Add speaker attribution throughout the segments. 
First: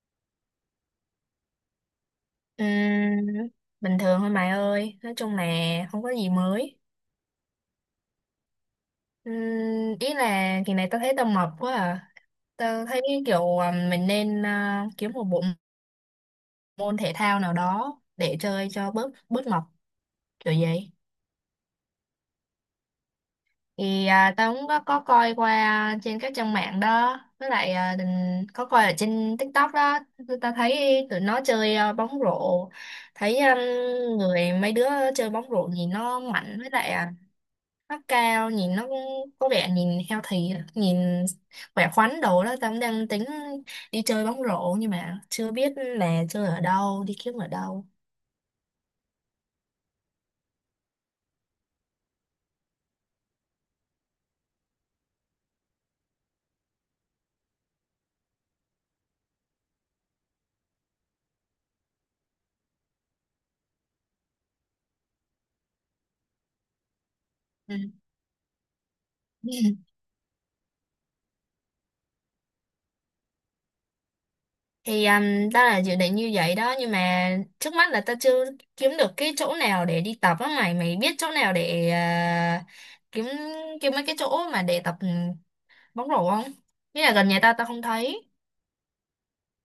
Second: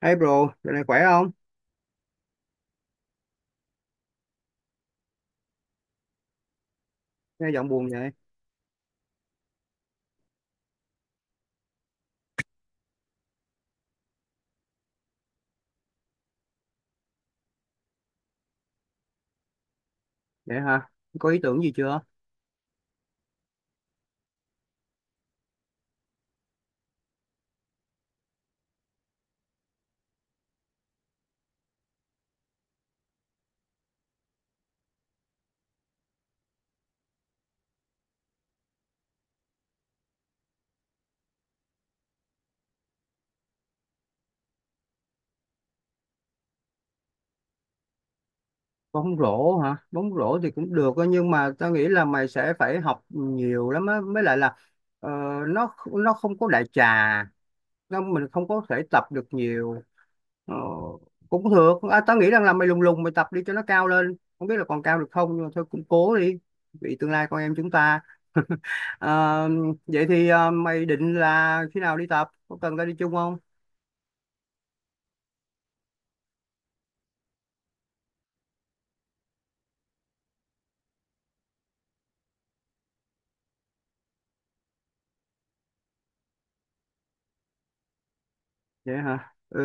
Speaker 1: Hey bro, giờ này khỏe không?
Speaker 2: Ừm, Bình thường thôi mày ơi, nói chung là không có gì mới.
Speaker 1: Nghe giọng buồn vậy.
Speaker 2: Ừm, Ý là kỳ này tao thấy tao mập quá à, tao thấy kiểu à, mình nên à, kiếm một bộ môn thể thao nào đó để chơi cho bớt bớt mập kiểu
Speaker 1: Vậy hả?
Speaker 2: vậy.
Speaker 1: Có ý tưởng gì chưa?
Speaker 2: Thì à, tao cũng có coi qua trên các trang mạng đó, với lại à, có coi ở trên TikTok đó. Tụi tao thấy tụi nó chơi à, bóng rổ. Thấy người mấy đứa chơi bóng rổ nhìn nó mạnh, với lại à, nó cao, nhìn nó cũng có vẻ nhìn healthy à, nhìn khỏe khoắn đồ đó. Tao cũng đang tính đi chơi bóng rổ nhưng mà chưa biết là chơi ở đâu, đi kiếm ở đâu.
Speaker 1: Bóng rổ hả? Bóng rổ thì cũng được á, nhưng mà tao nghĩ là mày sẽ phải học nhiều lắm á. Mới lại là ờ, nó không có đại trà, nó mình không có thể tập được nhiều. Ờ, cũng được. À, tao nghĩ rằng là mày lùng lùng mày tập đi cho nó cao lên. Không biết là còn cao được không nhưng mà thôi cũng cố đi. Vì tương lai con em chúng
Speaker 2: Ừ.
Speaker 1: ta. Ờ, vậy thì mày định là khi nào đi tập? Có cần tao đi chung không?
Speaker 2: Thì tao là dự định như vậy đó, nhưng mà trước mắt là tao chưa kiếm được cái chỗ nào để đi tập á. Mày mày biết chỗ nào để à, kiếm kiếm mấy cái chỗ mà để tập, bóng rổ không? Nghĩa là gần nhà tao tao không thấy.
Speaker 1: Vậy hả? Ừ,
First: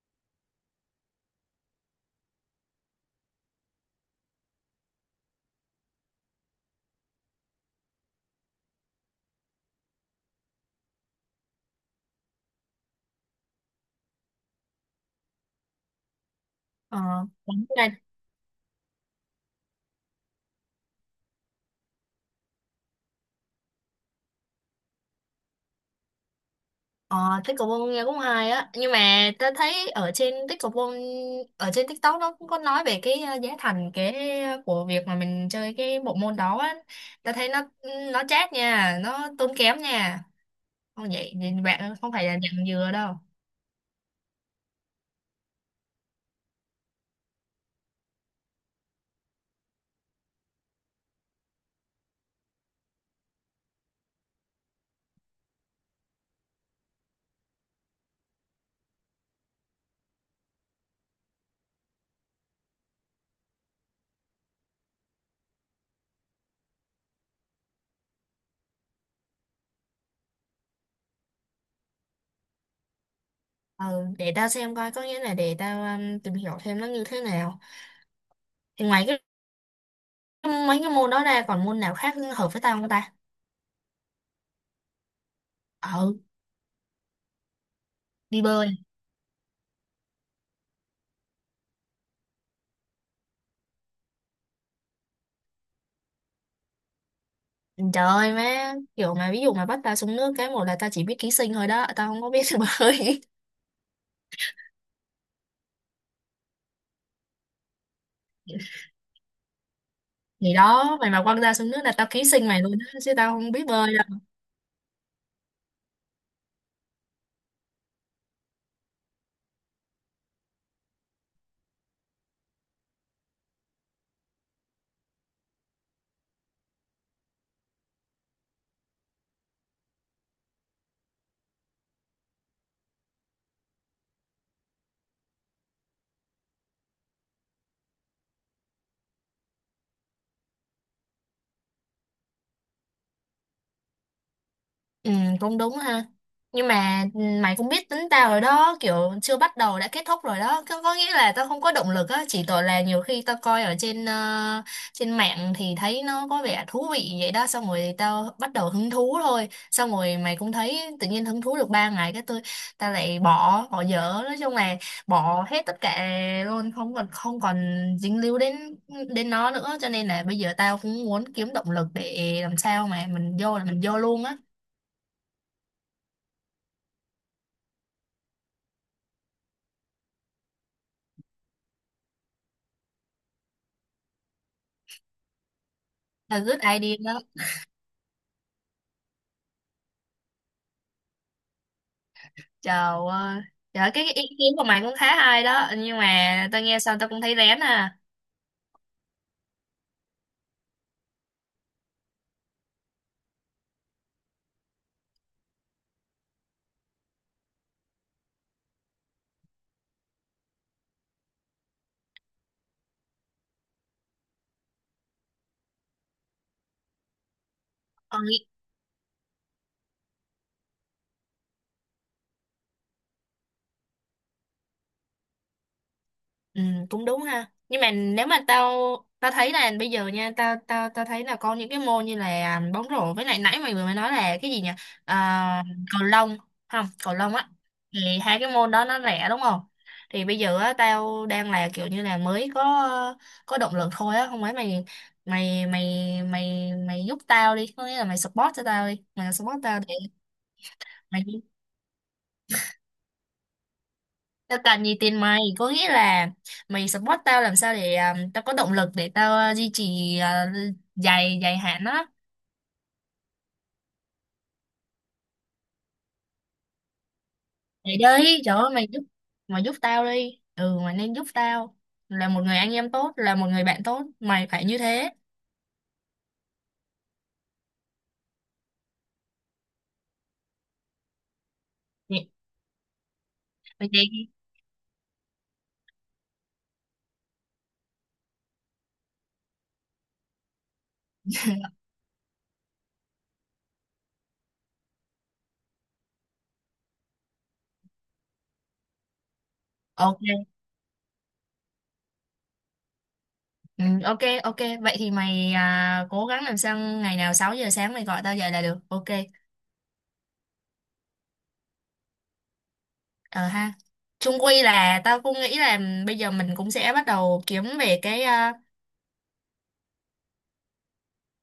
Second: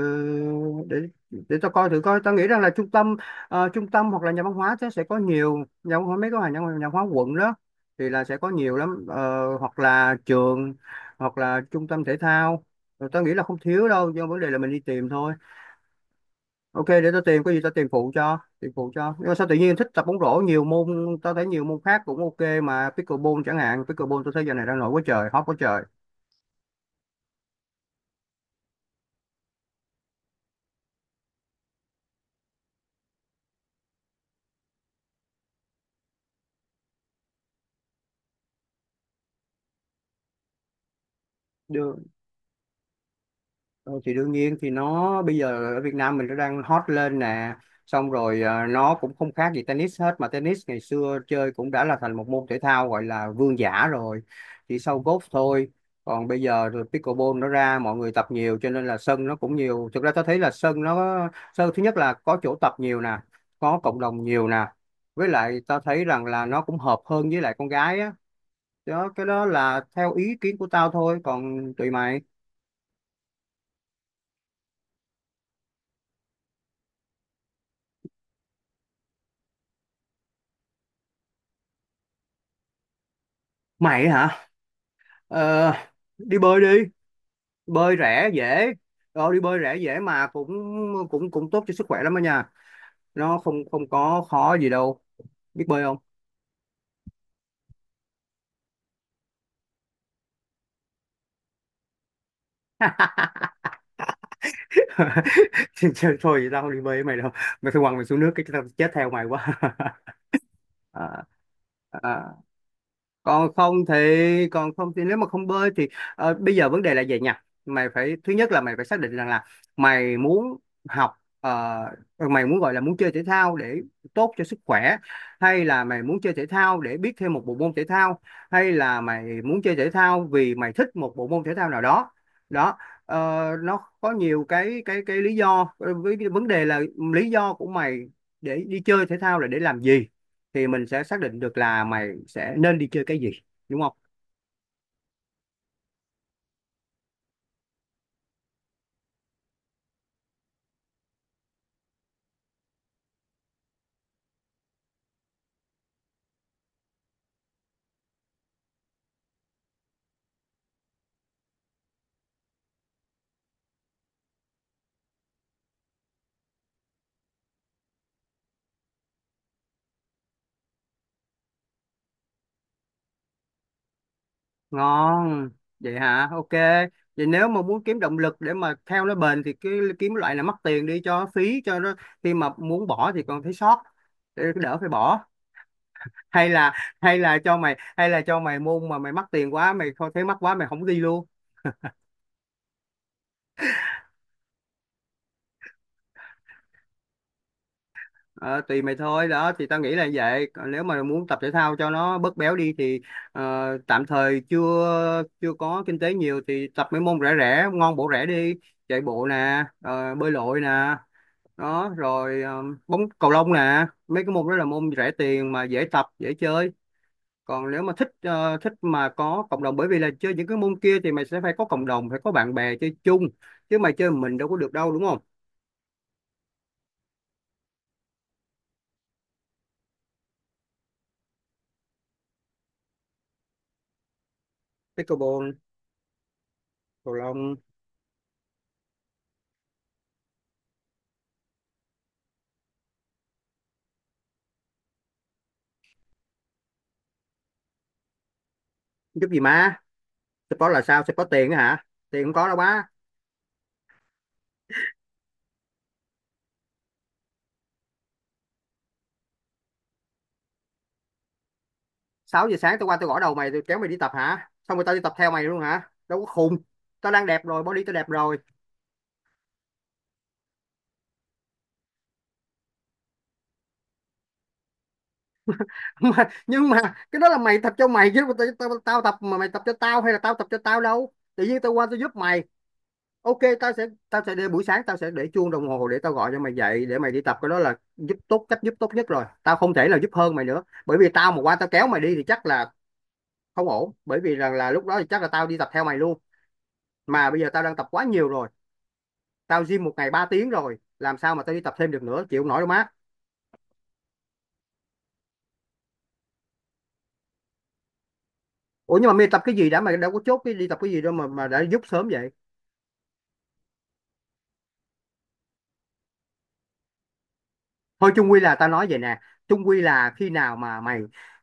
Speaker 1: để để tao coi thử coi. Tao nghĩ rằng là trung tâm trung tâm hoặc là nhà văn hóa sẽ có nhiều nhà văn hóa mấy cái nhà, nhà văn hóa quận đó thì là sẽ có nhiều lắm. Ờ, hoặc là trường hoặc là trung tâm thể thao. Rồi tao nghĩ là không thiếu đâu, do vấn đề là mình đi tìm thôi. Ok, để tao
Speaker 2: Ờ.
Speaker 1: tìm có gì tao tìm phụ cho, tìm phụ cho. Nhưng mà sao tự nhiên thích tập bóng rổ nhiều môn, tao thấy nhiều môn khác cũng ok mà pickleball chẳng hạn, pickleball tao thấy giờ này đang nổi quá trời, hot quá trời.
Speaker 2: Ờ, pickleball nghe cũng hay á, nhưng mà ta thấy ở trên pickleball, ở trên TikTok nó cũng có nói về cái giá thành, cái của việc mà mình chơi cái bộ môn đó á. Ta thấy nó chát nha, nó tốn kém nha, không vậy thì bạn
Speaker 1: Được.
Speaker 2: không phải là nhận dừa đâu.
Speaker 1: Ờ, thì đương nhiên thì nó bây giờ ở Việt Nam mình nó đang hot lên nè, xong rồi nó cũng không khác gì tennis hết, mà tennis ngày xưa chơi cũng đã là thành một môn thể thao gọi là vương giả rồi, chỉ sau golf thôi. Còn bây giờ rồi pickleball nó ra mọi người tập nhiều cho nên là sân nó cũng nhiều, thực ra tôi thấy là sân thứ nhất là có chỗ tập nhiều nè, có cộng đồng nhiều nè, với lại tao thấy rằng là nó cũng hợp hơn với lại con gái á. Đó, cái đó là theo ý kiến của tao thôi, còn tùy mày.
Speaker 2: Ừ, để tao xem coi, có nghĩa là để tao tìm hiểu thêm nó như thế nào. Thì ngoài cái mấy cái môn đó ra còn môn nào khác hợp với tao không ta?
Speaker 1: Mày hả? Ờ,
Speaker 2: Ừ,
Speaker 1: đi bơi đi, bơi rẻ
Speaker 2: đi bơi.
Speaker 1: dễ. Đó đi bơi rẻ dễ mà cũng cũng cũng tốt cho sức khỏe lắm đó nha, nó không không có khó gì đâu. Biết bơi không?
Speaker 2: Trời ơi má, kiểu mà ví dụ mà bắt ta xuống nước cái một là ta chỉ biết ký sinh thôi đó, tao không có biết bơi.
Speaker 1: Trời, trời, thôi tao không đi bơi với mày đâu, mày phải quăng mày xuống nước cái tao chết theo mày quá.
Speaker 2: Thì đó,
Speaker 1: à,
Speaker 2: mày mà quăng ra xuống nước là tao
Speaker 1: à,
Speaker 2: ký sinh mày luôn đó, chứ tao không
Speaker 1: còn
Speaker 2: biết
Speaker 1: không
Speaker 2: bơi.
Speaker 1: thì nếu mà không bơi thì bây giờ vấn đề là vậy nha, mày phải thứ nhất là mày phải xác định rằng là mày muốn học ờ, mày muốn gọi là muốn chơi thể thao để tốt cho sức khỏe, hay là mày muốn chơi thể thao để biết thêm một bộ môn thể thao, hay là mày muốn chơi thể thao vì mày thích một bộ môn thể thao nào đó. Đó, ờ, nó có nhiều cái lý do. Ờ, với cái vấn đề là lý do của mày để đi chơi thể thao là để làm gì thì mình sẽ xác định được là mày sẽ nên đi chơi cái gì, đúng không?
Speaker 2: Ừ, cũng đúng ha. Nhưng mà mày cũng biết tính tao rồi đó, kiểu chưa bắt đầu đã kết thúc rồi đó. Có nghĩa là tao không có động lực á, chỉ tội là nhiều khi tao coi ở trên trên mạng thì thấy nó có vẻ thú vị vậy đó, xong rồi tao bắt đầu hứng thú thôi. Xong rồi mày cũng thấy tự nhiên hứng thú được 3 ngày, cái tao lại bỏ dở, nói chung là bỏ hết tất cả luôn, không còn không còn dính líu đến đến nó nữa, cho nên là bây giờ tao cũng muốn kiếm động lực để làm sao mà mình vô là mình vô luôn á.
Speaker 1: Ngon, vậy hả, ok. Vậy nếu mà muốn kiếm động lực để mà theo nó bền thì cái kiếm loại là mắc tiền đi cho phí cho nó, khi mà muốn bỏ thì còn thấy sót, để đỡ phải bỏ.
Speaker 2: The
Speaker 1: Hay
Speaker 2: Good
Speaker 1: là
Speaker 2: Idea đó.
Speaker 1: hay là cho mày môn mà mày mắc tiền quá mày không thấy mắc quá mày không đi luôn.
Speaker 2: Trời ơi, trời ơi, cái ý kiến của mày cũng khá hay đó, nhưng mà tao nghe xong tao cũng thấy rén à.
Speaker 1: Ờ, tùy mày thôi đó, thì tao nghĩ là vậy. Còn nếu mà muốn tập thể thao cho nó bớt béo đi thì ờ, tạm thời chưa chưa có kinh tế nhiều thì tập mấy môn rẻ rẻ ngon bổ rẻ đi. Chạy bộ nè, bơi lội nè, đó rồi bóng cầu lông nè, mấy cái môn đó là môn rẻ tiền mà dễ tập dễ chơi. Còn nếu mà thích
Speaker 2: Còn.
Speaker 1: thích mà có cộng đồng, bởi vì là chơi những cái môn kia thì mày sẽ phải có cộng đồng, phải có bạn bè chơi chung, chứ mày chơi mình đâu có được đâu, đúng không?
Speaker 2: Ừ, cũng đúng ha. Nhưng mà nếu mà tao tao thấy là bây giờ nha, tao tao tao thấy là có những cái môn như là bóng rổ, với lại nãy mày vừa mới nói là cái gì nhỉ?
Speaker 1: Pickleball.
Speaker 2: À, cầu lông không?
Speaker 1: Cầu
Speaker 2: Cầu lông á.
Speaker 1: lông.
Speaker 2: Thì hai cái môn đó nó rẻ đúng không? Thì bây giờ á tao đang là kiểu như là mới có động lực thôi á, không phải mày mày mày mày mày giúp tao đi, có nghĩa là mày support cho tao đi,
Speaker 1: Giúp
Speaker 2: mày
Speaker 1: gì
Speaker 2: support
Speaker 1: má.
Speaker 2: tao để
Speaker 1: Support là sao? Sẽ có
Speaker 2: mày.
Speaker 1: tiền á hả? Tiền không có đâu má.
Speaker 2: Tao cần gì tiền mày, có nghĩa là mày support tao làm sao để à, tao có động lực để tao à, duy trì à, dài dài hạn đó.
Speaker 1: Sáu giờ sáng tao qua tao gõ đầu mày tao kéo mày đi tập hả? Xong rồi tao đi tập theo mày luôn hả? Đâu có khùng. Tao đang đẹp rồi, body tao
Speaker 2: Mày
Speaker 1: đẹp rồi.
Speaker 2: đi, trời ơi mày giúp tao đi, ừ, mày nên giúp tao, là một người anh em tốt, là một người bạn tốt, mày phải như thế.
Speaker 1: Mà, nhưng mà cái đó là mày tập cho mày chứ tao, tao tập mà mày tập cho tao hay là tao tập cho tao đâu. Tự nhiên tao qua tao giúp
Speaker 2: Vậy-
Speaker 1: mày. Ok, tao sẽ
Speaker 2: vậy
Speaker 1: tao
Speaker 2: thì-
Speaker 1: sẽ để buổi sáng, tao sẽ để chuông đồng hồ để tao gọi cho mày dậy để mày đi tập, cái đó là giúp tốt cách giúp tốt nhất rồi. Tao không thể là giúp hơn mày nữa. Bởi vì tao mà qua tao kéo mày đi thì chắc là không ổn. Bởi vì rằng là lúc đó thì chắc là tao đi tập theo mày luôn. Mà bây giờ tao đang tập quá nhiều rồi, tao gym một ngày 3 tiếng
Speaker 2: ok
Speaker 1: rồi làm sao mà tao đi tập thêm được nữa, chịu không nổi đâu má.
Speaker 2: ừ, ok, ok, vậy thì mày à, cố gắng làm sao ngày nào 6 giờ sáng mày gọi tao dậy là được.
Speaker 1: Ủa
Speaker 2: OK,
Speaker 1: nhưng mà mày tập cái gì đã, mày đâu có chốt cái đi tập cái gì đâu mà đã giúp sớm vậy.
Speaker 2: ờ ha, chung quy là tao cũng nghĩ là bây giờ mình cũng sẽ bắt đầu kiếm về
Speaker 1: Thôi
Speaker 2: cái
Speaker 1: chung quy
Speaker 2: à,
Speaker 1: là tao nói vậy nè, chung quy là khi nào mà mày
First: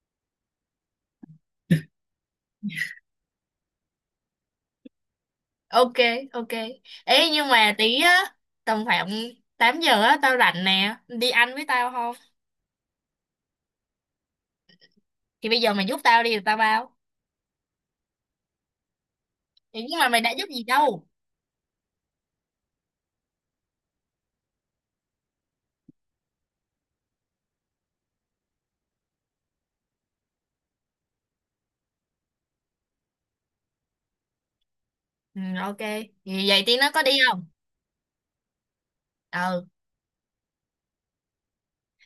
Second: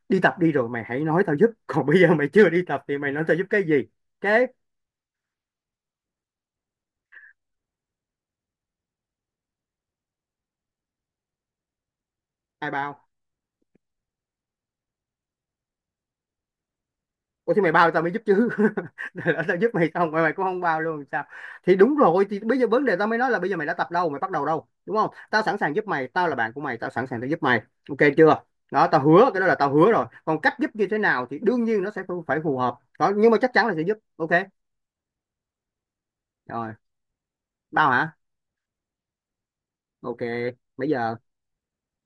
Speaker 1: đi tập đi rồi mày hãy nói tao giúp, còn bây giờ mày chưa đi tập thì mày nói tao giúp cái gì kế.
Speaker 2: ok, ok, ấy nhưng mà tí á, tầm khoảng 8 giờ á tao rảnh nè, đi ăn với tao không?
Speaker 1: Ai bao?
Speaker 2: Thì bây giờ mày giúp tao đi rồi tao bao.
Speaker 1: Ủa thì mày bao tao mới giúp chứ. Để lỡ tao giúp
Speaker 2: Thì
Speaker 1: mày
Speaker 2: nhưng mà
Speaker 1: xong
Speaker 2: mày
Speaker 1: rồi
Speaker 2: đã
Speaker 1: mày cũng
Speaker 2: giúp
Speaker 1: không
Speaker 2: gì
Speaker 1: bao luôn
Speaker 2: đâu?
Speaker 1: sao? Thì đúng rồi, thì bây giờ vấn đề tao mới nói là bây giờ mày đã tập đâu, mày bắt đầu đâu, đúng không? Tao sẵn sàng giúp mày, tao là bạn của mày, tao sẵn sàng tao giúp mày. Ok chưa? Đó, tao hứa, cái đó là tao hứa rồi. Còn cách giúp như thế nào thì đương nhiên nó sẽ phải phải phù hợp đó. Nhưng mà chắc chắn là sẽ giúp. Ok
Speaker 2: Ừ, ok, thì vậy
Speaker 1: rồi,
Speaker 2: tí nó có đi không?
Speaker 1: bao hả?
Speaker 2: Ừ.
Speaker 1: Ok, bây giờ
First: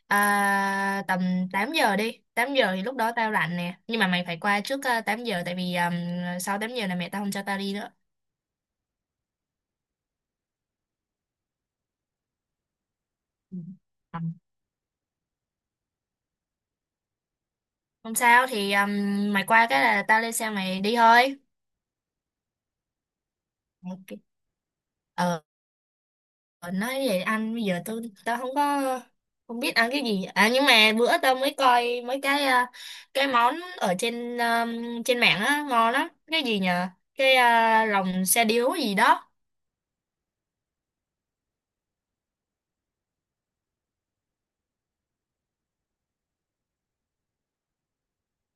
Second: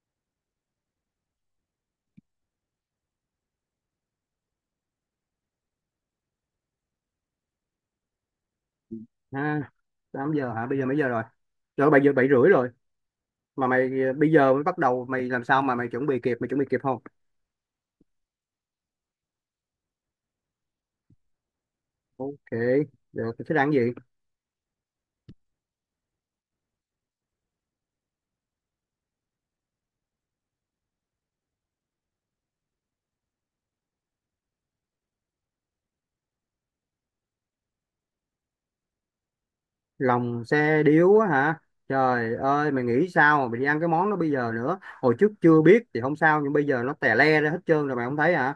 Speaker 2: À, tầm 8 giờ đi. 8 giờ thì lúc đó tao rảnh nè, nhưng mà mày phải qua trước 8 giờ, tại vì sau 8 giờ là mẹ tao không cho tao đi nữa.
Speaker 1: ha. 8 giờ hả, bây giờ mấy giờ rồi? Rồi bây giờ 7 rưỡi rồi.
Speaker 2: Ừ.
Speaker 1: Mà mày
Speaker 2: Ừ.
Speaker 1: bây giờ mới bắt đầu, mày làm sao mà mày chuẩn bị kịp? Mày chuẩn bị kịp không?
Speaker 2: Không sao, thì mày qua cái là tao lên xe mày đi thôi.
Speaker 1: Ok, được thế đang gì.
Speaker 2: OK. Ờ. Ờ, nói vậy anh, bây giờ tao không có, không biết ăn cái gì à, nhưng mà bữa tao mới coi mấy cái cái món ở trên trên mạng á ngon lắm, cái gì nhờ, cái lòng xe điếu gì đó.
Speaker 1: Lòng xe điếu á hả, trời ơi mày nghĩ sao mà mày đi ăn cái món đó bây giờ nữa, hồi trước chưa biết thì không sao nhưng bây giờ nó tè le ra hết trơn rồi mày không thấy hả?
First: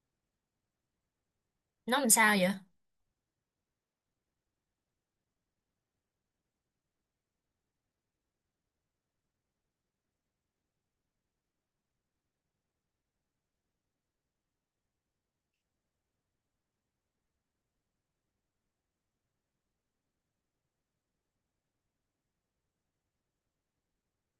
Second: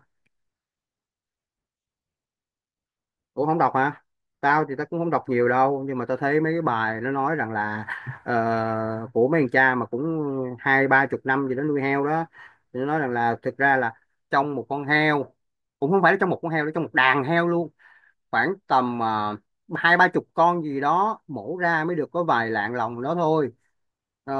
Speaker 2: Nó làm sao vậy?
Speaker 1: Ủa không đọc hả? Tao thì tao cũng không đọc nhiều đâu nhưng mà tao thấy mấy cái bài nó nói rằng là của mấy thằng cha mà cũng hai ba chục năm gì đó nuôi heo đó, thì nó nói rằng là thực ra là trong một con heo, cũng không phải là trong một con heo, nó trong một đàn heo luôn, khoảng tầm hai ba chục con gì đó mổ ra mới được có vài lạng lòng đó thôi. Ờ,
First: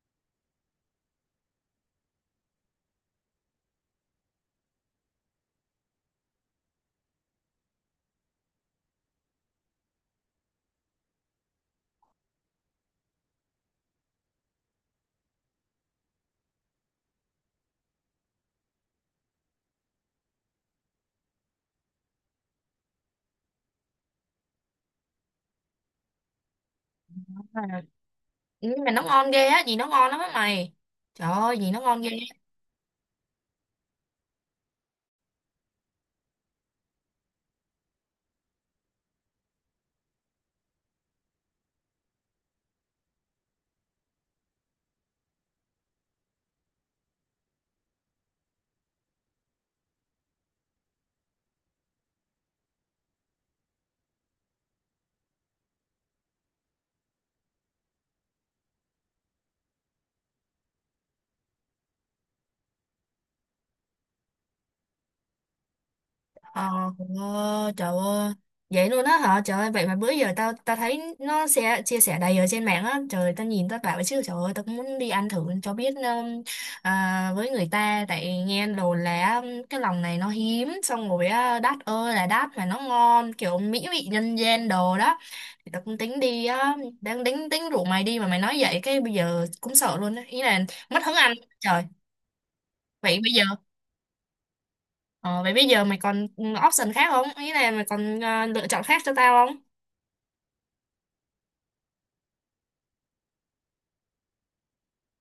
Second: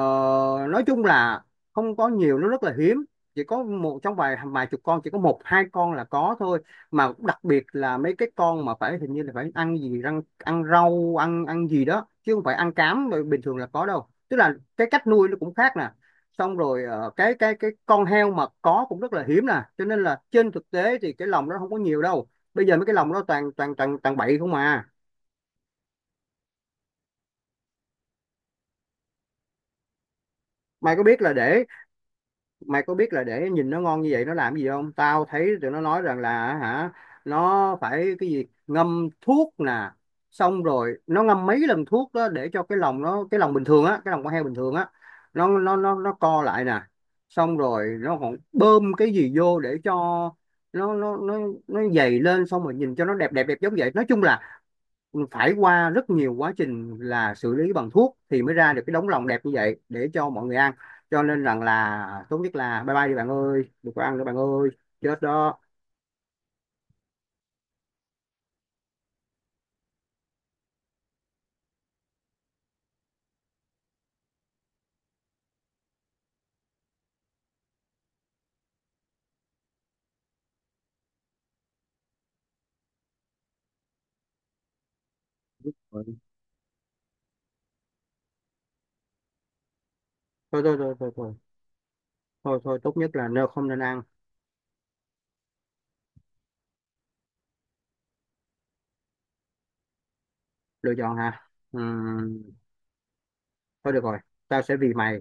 Speaker 1: nói chung là không có nhiều, nó rất là hiếm, chỉ có một trong vài vài chục con chỉ có một hai con là có thôi. Mà đặc biệt là mấy cái con mà phải hình như là phải ăn ăn rau ăn ăn gì đó chứ không phải ăn cám mà bình thường là có đâu, tức là cái cách nuôi nó cũng khác nè, xong rồi cái con heo mà có cũng rất là hiếm nè, cho nên là trên thực tế thì cái lòng nó không có nhiều đâu. Bây giờ mấy cái lòng đó toàn toàn toàn toàn bậy không à.
Speaker 2: À. Nhưng mà nó ngon ghê á, gì nó ngon lắm á mày,
Speaker 1: Mày có biết
Speaker 2: trời
Speaker 1: là
Speaker 2: ơi gì nó ngon ghê.
Speaker 1: để nhìn nó ngon như vậy nó làm gì không, tao thấy tụi nó nói rằng là hả, nó phải cái gì ngâm thuốc nè, xong rồi nó ngâm mấy lần thuốc đó để cho cái lòng bình thường á, cái lòng con heo bình thường á, nó co lại nè, xong rồi nó còn bơm cái gì vô để cho nó nó dày lên xong rồi nhìn cho nó đẹp đẹp đẹp giống vậy. Nói chung là phải qua rất nhiều quá trình là xử lý bằng thuốc thì mới ra được cái đống lòng đẹp như vậy để cho mọi người ăn. Cho nên rằng là tốt nhất là bye bye đi bạn ơi, đừng có ăn nữa bạn ơi, chết đó.
Speaker 2: Ờ, trời ơi vậy luôn á hả, trời ơi vậy mà bữa giờ tao tao thấy nó sẽ chia sẻ đầy ở trên mạng á, trời tao nhìn tao bảo chứ trời ơi, tao cũng muốn đi ăn thử cho biết, với người ta tại nghe đồ là cái lòng này nó hiếm, xong rồi á đắt ơi là đắt mà nó ngon kiểu mỹ vị nhân gian đồ đó. Thì tao cũng
Speaker 1: Thôi
Speaker 2: tính đi á, đang tính tính rủ mày đi mà mày nói vậy cái bây giờ cũng sợ luôn á, ý là
Speaker 1: thôi thôi thôi
Speaker 2: mất
Speaker 1: thôi
Speaker 2: hứng
Speaker 1: Thôi,
Speaker 2: ăn. Trời.
Speaker 1: tốt nhất
Speaker 2: vậy
Speaker 1: là
Speaker 2: bây giờ
Speaker 1: no, không nên ăn.
Speaker 2: Ờ, vậy bây giờ mày còn option khác không? Ý là mày còn lựa chọn khác cho tao không?
Speaker 1: Lựa chọn hả? Ừm, thôi được rồi, tao sẽ vì mày,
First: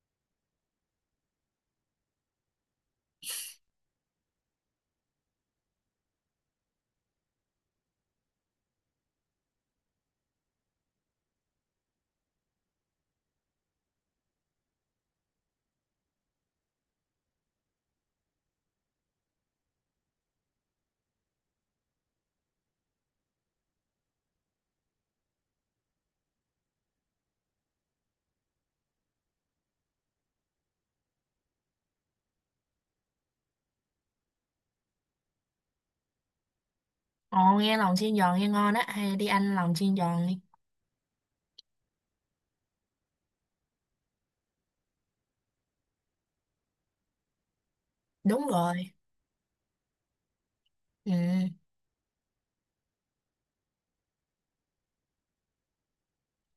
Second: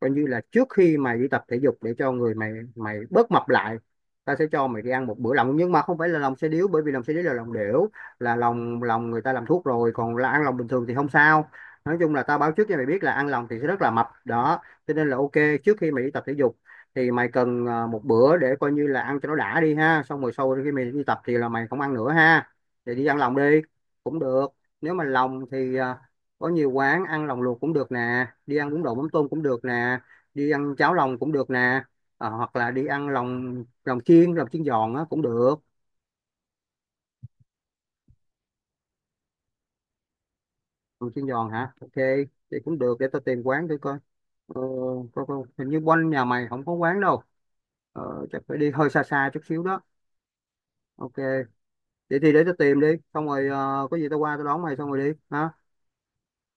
Speaker 1: coi như là trước khi mày đi tập thể dục để cho người mày mày bớt mập lại, ta sẽ cho mày đi ăn một bữa lòng, nhưng mà không phải là lòng xe điếu bởi vì lòng xe điếu là lòng đểu, là lòng lòng người ta làm thuốc rồi, còn là ăn lòng bình thường thì không sao. Nói chung là tao báo trước cho mày biết là ăn lòng thì sẽ rất là mập đó, cho nên là ok, trước khi mày đi tập thể dục thì mày cần một bữa để coi như là ăn cho nó đã đi ha, xong rồi sau khi mày đi tập thì là mày không ăn nữa ha, thì đi ăn lòng đi cũng được. Nếu mà lòng thì có nhiều quán ăn lòng luộc cũng được nè, đi ăn bún đậu mắm tôm cũng được nè, đi ăn cháo lòng cũng được nè. Ờ, hoặc là đi ăn lòng lòng chiên giòn á cũng được.
Speaker 2: Ồ, nghe lòng chiên giòn nghe ngon á. Hay đi ăn lòng chiên giòn đi.
Speaker 1: Lòng chiên giòn hả, ok, thì cũng được, để tao tìm quán thử coi. ờ, Coi, hình như quanh nhà mày không có quán đâu, chắc
Speaker 2: Đúng
Speaker 1: phải đi hơi
Speaker 2: rồi.
Speaker 1: xa xa chút xíu đó.
Speaker 2: Ừ.
Speaker 1: Ok, vậy thì để tao tìm đi, xong rồi có gì tao qua tao đón mày xong rồi đi hả?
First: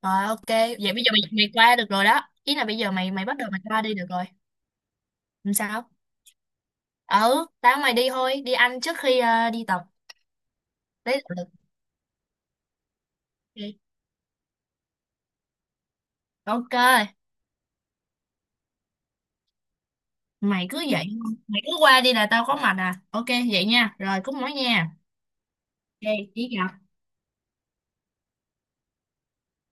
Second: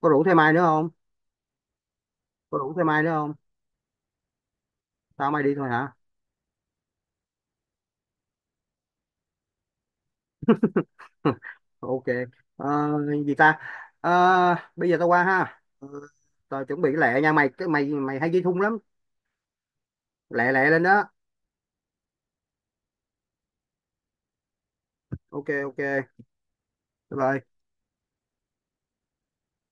Speaker 1: Có rủ
Speaker 2: Rồi,
Speaker 1: thêm
Speaker 2: ok.
Speaker 1: ai nữa không?
Speaker 2: Vậy bây giờ mày qua được rồi đó. Ý
Speaker 1: Có
Speaker 2: là
Speaker 1: rủ
Speaker 2: bây
Speaker 1: thêm
Speaker 2: giờ
Speaker 1: ai nữa
Speaker 2: mày mày
Speaker 1: không?
Speaker 2: bắt đầu mày qua đi được rồi.
Speaker 1: Tao mày đi
Speaker 2: Làm
Speaker 1: thôi
Speaker 2: sao?
Speaker 1: hả?
Speaker 2: Ừ, tao mày đi thôi. Đi ăn trước khi đi tập. Đấy là được.
Speaker 1: Ok. Ờ, gì ta?
Speaker 2: OK.
Speaker 1: Ờ, bây giờ tao qua ha. Ờ, tao
Speaker 2: OK.
Speaker 1: chuẩn bị lẹ nha mày, cái mày mày hay ghi thun lắm, lẹ
Speaker 2: Mày
Speaker 1: lẹ
Speaker 2: cứ
Speaker 1: lên đó.
Speaker 2: vậy. Mày cứ qua đi là tao có mặt à. OK, vậy nha. Rồi, cúp máy nha.
Speaker 1: Ok ok bye
Speaker 2: OK, ý gặp.
Speaker 1: bye.